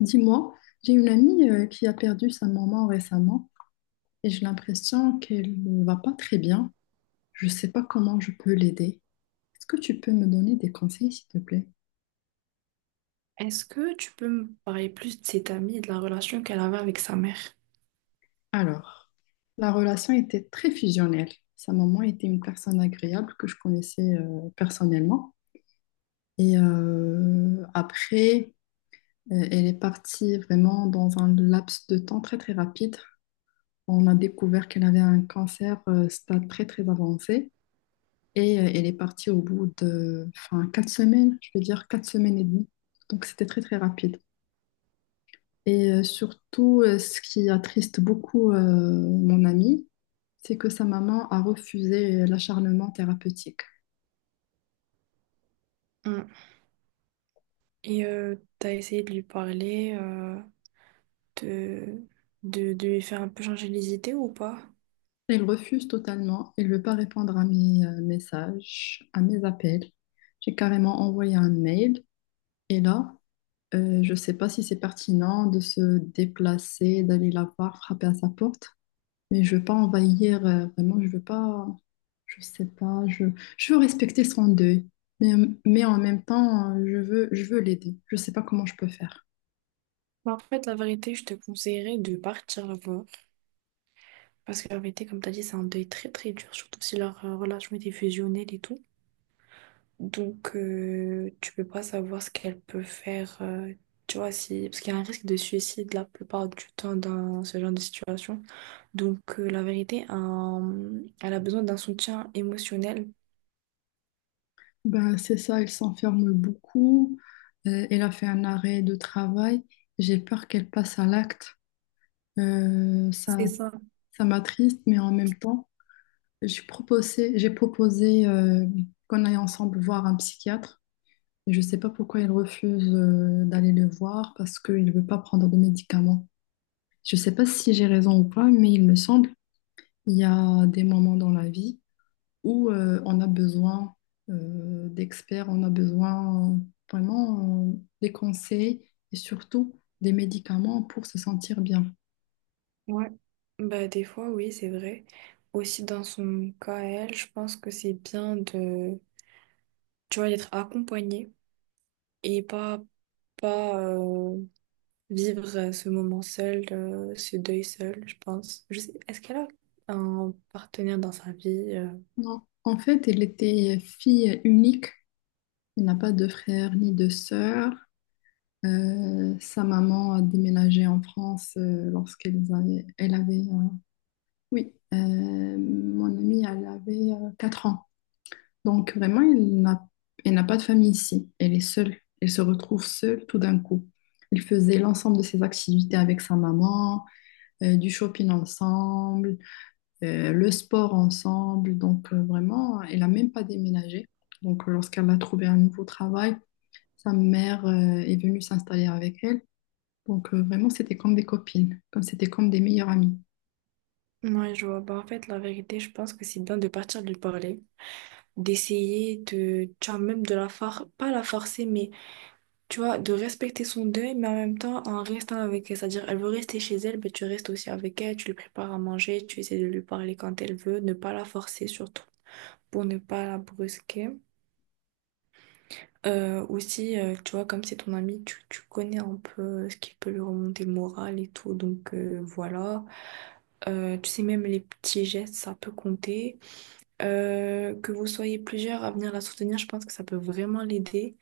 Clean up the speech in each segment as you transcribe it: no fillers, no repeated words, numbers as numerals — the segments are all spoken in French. Dis-moi, j'ai une amie qui a perdu sa maman récemment et j'ai l'impression qu'elle ne va pas très bien. Je ne sais pas comment je peux l'aider. Est-ce que tu peux me donner des conseils, s'il te plaît? Est-ce que tu peux me parler plus de cette amie et de la relation qu'elle avait avec sa mère? Alors, la relation était très fusionnelle. Sa maman était une personne agréable que je connaissais personnellement. Et après, elle est partie vraiment dans un laps de temps très très rapide. On a découvert qu'elle avait un cancer stade très très avancé. Et elle est partie au bout de enfin, 4 semaines, je veux dire 4 semaines et demie. Donc c'était très très rapide. Et surtout, ce qui attriste beaucoup mon amie, c'est que sa maman a refusé l'acharnement thérapeutique. Mm. T'as essayé de lui parler, de, de lui faire un peu changer les idées ou pas? Elle refuse totalement, elle ne veut pas répondre à mes messages, à mes appels. J'ai carrément envoyé un mail. Et là, je ne sais pas si c'est pertinent de se déplacer, d'aller la voir, frapper à sa porte. Mais je veux pas envahir, vraiment, je veux pas, je sais pas, je veux respecter son deuil, mais, mais en même temps, je veux l'aider. Je sais pas comment je peux faire. En fait, la vérité, je te conseillerais de partir la voir. Parce que la vérité, comme t'as dit, c'est un deuil très très dur, surtout si leur relation était fusionnelle et tout. Donc, tu peux pas savoir ce qu'elle peut faire, tu vois, si... parce qu'il y a un risque de suicide la plupart du temps dans ce genre de situation. Donc, la vérité, elle a besoin d'un soutien émotionnel. Ben, c'est ça, elle s'enferme beaucoup, elle a fait un arrêt de travail, j'ai peur qu'elle passe à l'acte. Ça, C'est ça. ça m'attriste, mais en même temps, j'ai proposé qu'on aille ensemble voir un psychiatre. Je sais pas pourquoi elle refuse d'aller le voir parce qu'il veut pas prendre de médicaments. Je sais pas si j'ai raison ou pas, mais il me semble, il y a des moments dans la vie où on a besoin d'experts, on a besoin vraiment des conseils et surtout des médicaments pour se sentir bien. Ouais. Bah, des fois, oui, c'est vrai. Aussi, dans son cas, à elle, je pense que c'est bien de, tu vois, d'être accompagnée et pas, pas vivre ce moment seul, ce deuil seul, je pense. Je sais, est-ce qu'elle a un partenaire dans sa vie? Non. En fait, elle était fille unique. Elle n'a pas de frère ni de sœur. Sa maman a déménagé en France lorsqu'elle avait, elle avait oui, mon amie, elle avait 4 ans. Donc vraiment, elle n'a pas de famille ici. Elle est seule. Elle se retrouve seule tout d'un coup. Ils faisaient l'ensemble de ses activités avec sa maman, du shopping ensemble, le sport ensemble. Donc vraiment, elle n'a même pas déménagé. Donc lorsqu'elle a trouvé un nouveau travail, sa mère est venue s'installer avec elle. Donc vraiment, c'était comme des copines, comme c'était comme des meilleures amies. Ouais, je vois. En fait, la vérité, je pense que c'est bien de partir de lui parler, d'essayer de, tu vois, même de la forcer, pas la forcer, mais tu vois, de respecter son deuil, mais en même temps en restant avec elle. C'est-à-dire, elle veut rester chez elle, mais tu restes aussi avec elle, tu lui prépares à manger, tu essaies de lui parler quand elle veut, ne pas la forcer surtout, pour ne pas la brusquer. Aussi, tu vois, comme c'est ton ami, tu connais un peu ce qui peut lui remonter le moral et tout, donc voilà. Tu sais, même les petits gestes, ça peut compter. Que vous soyez plusieurs à venir la soutenir, je pense que ça peut vraiment l'aider.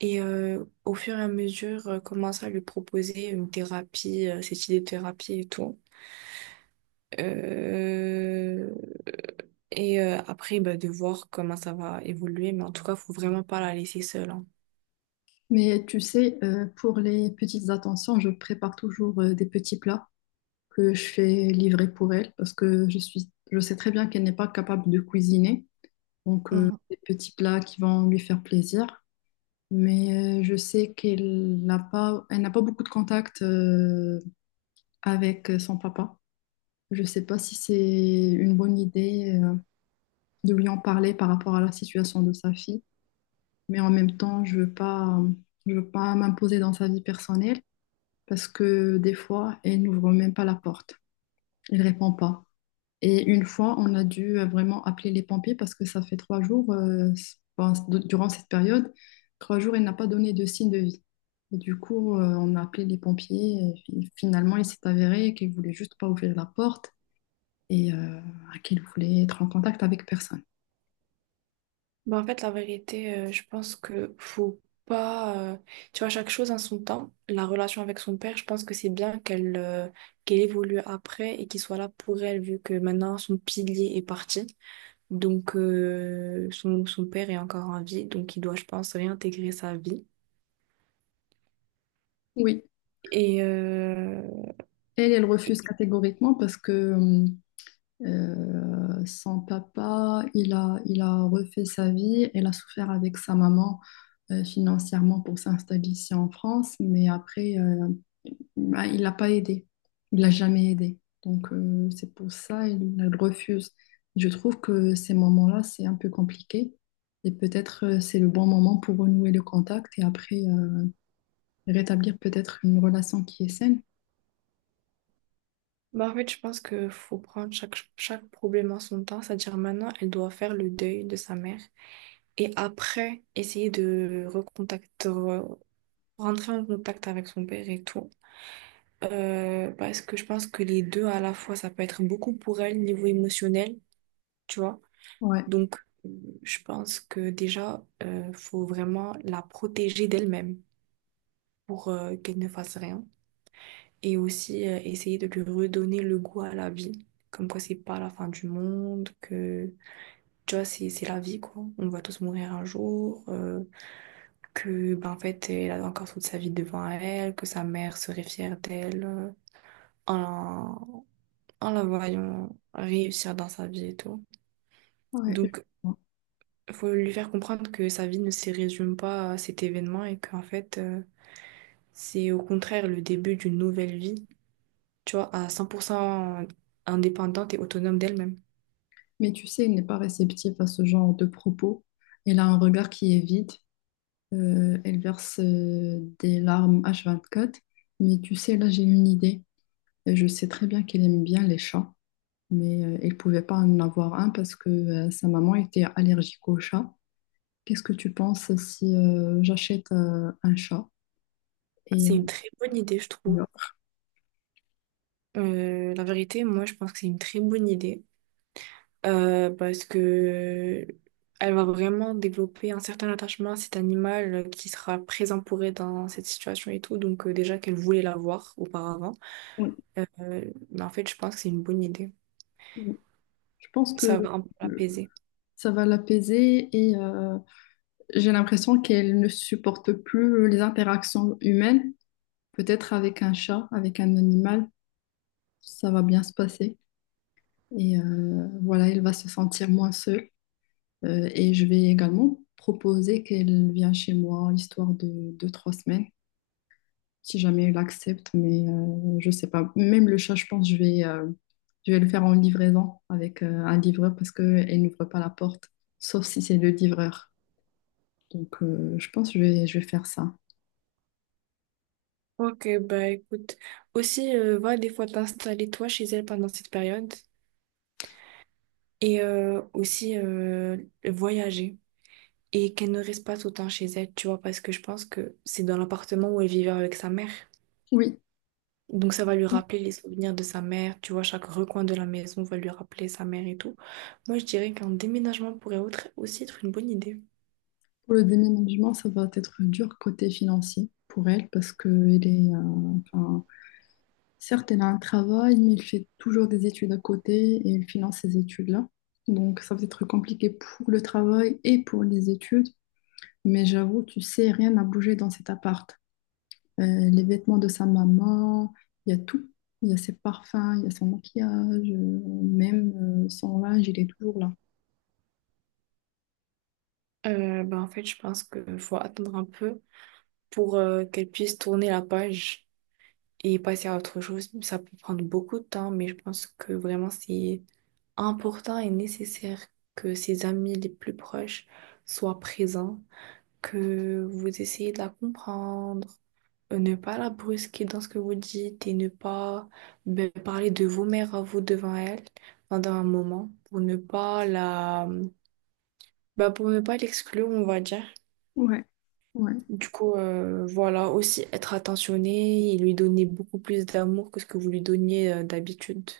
Et au fur et à mesure, commencer à lui proposer une thérapie, cette idée de thérapie et tout. Euh, Après, bah, de voir comment ça va évoluer. Mais en tout cas, faut vraiment pas la laisser seule, hein. Mais tu sais, pour les petites attentions, je prépare toujours des petits plats que je fais livrer pour elle parce que je suis, je sais très bien qu'elle n'est pas capable de cuisiner. Donc, Mm. des petits plats qui vont lui faire plaisir. Mais je sais qu'elle n'a pas beaucoup de contact avec son papa. Je ne sais pas si c'est une bonne idée de lui en parler par rapport à la situation de sa fille. Mais en même temps, je ne veux pas, je veux pas m'imposer dans sa vie personnelle parce que des fois, elle n'ouvre même pas la porte. Elle ne répond pas. Et une fois, on a dû vraiment appeler les pompiers parce que ça fait 3 jours, enfin, durant cette période, 3 jours, il n'a pas donné de signe de vie. Et du coup, on a appelé les pompiers et finalement, il s'est avéré qu'il voulait juste pas ouvrir la porte et qu'il voulait être en contact avec personne. En fait, la vérité, je pense que faut pas. Tu vois, chaque chose en son temps. La relation avec son père, je pense que c'est bien qu'elle qu'elle évolue après et qu'il soit là pour elle, vu que maintenant son pilier est parti. Donc, son père est encore en vie, donc il doit, je pense, réintégrer sa vie. Oui, Et euh, elle refuse catégoriquement parce que son papa, il a refait sa vie. Elle a souffert avec sa maman financièrement pour s'installer ici en France, mais après, bah, il l'a pas aidé. Il l'a jamais aidé. Donc, c'est pour ça il elle refuse. Je trouve que ces moments-là, c'est un peu compliqué. Et peut-être c'est le bon moment pour renouer le contact et après rétablir peut-être une relation qui est saine. En fait, je pense que faut prendre chaque problème en son temps. C'est-à-dire, maintenant, elle doit faire le deuil de sa mère et après, essayer de recontacter, rentrer en contact avec son père et tout. Parce que je pense que les deux à la fois, ça peut être beaucoup pour elle, niveau émotionnel, tu vois. Ouais, Donc, euh, je pense que déjà, faut vraiment la protéger d'elle-même pour qu'elle ne fasse rien. Et aussi, essayer de lui redonner le goût à la vie. Comme quoi, c'est pas la fin du monde, que, tu vois, c'est la vie, quoi. On va tous mourir un jour, que, ben, en fait, elle a encore toute sa vie devant elle, que sa mère serait fière d'elle, en, en la voyant réussir dans sa vie et tout. ouais. Donc, faut lui faire comprendre que sa vie ne se résume pas à cet événement et qu'en fait, c'est au contraire le début d'une nouvelle vie, tu vois, à 100% indépendante et autonome d'elle-même. Mais tu sais, elle n'est pas réceptive à ce genre de propos. Elle a un regard qui est vide. Elle verse des larmes H24. Mais tu sais, là, j'ai une idée. Et je sais très bien qu'elle aime bien les chats, mais elle ne pouvait pas en avoir un parce que sa maman était allergique aux chats. Qu'est-ce que tu penses si j'achète un chat? Et C'est une très bonne idée, je trouve. euh, La vérité, moi, je pense que c'est une très bonne idée. Parce que elle va vraiment développer un certain attachement à cet animal qui sera présent pour elle dans cette situation et tout. Donc déjà qu'elle voulait l'avoir auparavant. Euh, mais en fait, je pense que c'est une bonne idée. on- je pense Ça que va un peu euh, l'apaiser. ça va l'apaiser et j'ai l'impression qu'elle ne supporte plus les interactions humaines. Peut-être avec un chat, avec un animal, ça va bien se passer. Et voilà, elle va se sentir moins seule. Et je vais également proposer qu'elle vienne chez moi, histoire de deux, trois semaines, si jamais elle accepte. Mais je sais pas. Même le chat, je pense, je vais le faire en livraison avec un livreur parce qu'elle n'ouvre pas la porte, sauf si c'est le livreur. Donc, je pense que je vais faire ça. Ok, bah écoute. Aussi, va des fois t'installer toi chez elle pendant cette période. Et aussi voyager. Et qu'elle ne reste pas tout le temps chez elle, tu vois, parce que je pense que c'est dans l'appartement où elle vivait avec sa mère. Oui. Donc ça va lui rappeler les souvenirs de sa mère, tu vois, chaque recoin de la maison va lui rappeler sa mère et tout. Moi, je dirais qu'un déménagement pourrait aussi être une bonne idée. Pour le déménagement, ça va être dur côté financier pour elle parce que elle est, enfin, certes, elle a un travail, mais elle fait toujours des études à côté et elle finance ces études-là. Donc, ça va être compliqué pour le travail et pour les études. Mais j'avoue, tu sais, rien n'a bougé dans cet appart. Les vêtements de sa maman, il y a tout. Il y a ses parfums, il y a son maquillage, même son linge, il est toujours là. Ben, en fait, je pense qu'il faut attendre un peu pour qu'elle puisse tourner la page et passer à autre chose. Ça peut prendre beaucoup de temps, mais je pense que vraiment c'est important et nécessaire que ses amis les plus proches soient présents, que vous essayez de la comprendre, ne pas la brusquer dans ce que vous dites et ne pas, ben, parler de vos mères à vous devant elle pendant un moment pour ne pas la, ben, pour ne pas l'exclure, on va dire. Ouais. Ouais. Du coup, voilà, aussi être attentionné et lui donner beaucoup plus d'amour que ce que vous lui donniez d'habitude.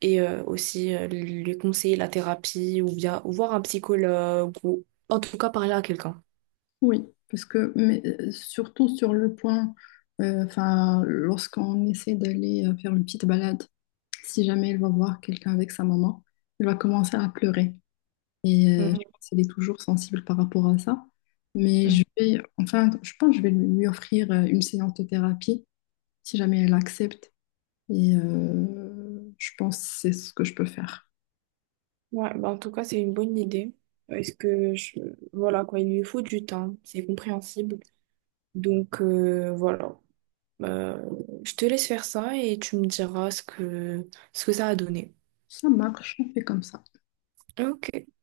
Et aussi lui conseiller la thérapie ou bien ou voir un psychologue ou en tout cas parler à quelqu'un. Oui, parce que mais, surtout sur le point, enfin, lorsqu'on essaie d'aller faire une petite balade, si jamais elle va voir quelqu'un avec sa maman, elle va commencer à pleurer. Et je pense qu'elle est toujours sensible par rapport à ça. Mais Mhm. je vais, enfin, je pense que je vais lui offrir une séance de thérapie si jamais elle accepte. Et je pense que c'est ce que je peux faire. Ouais, bah en tout cas, c'est une bonne idée. Parce que, je... voilà, quoi, il lui faut du temps, c'est compréhensible. Donc, voilà. Euh, je te laisse faire ça et tu me diras ce que ça a donné. Ça marche, on fait comme ça. Ok.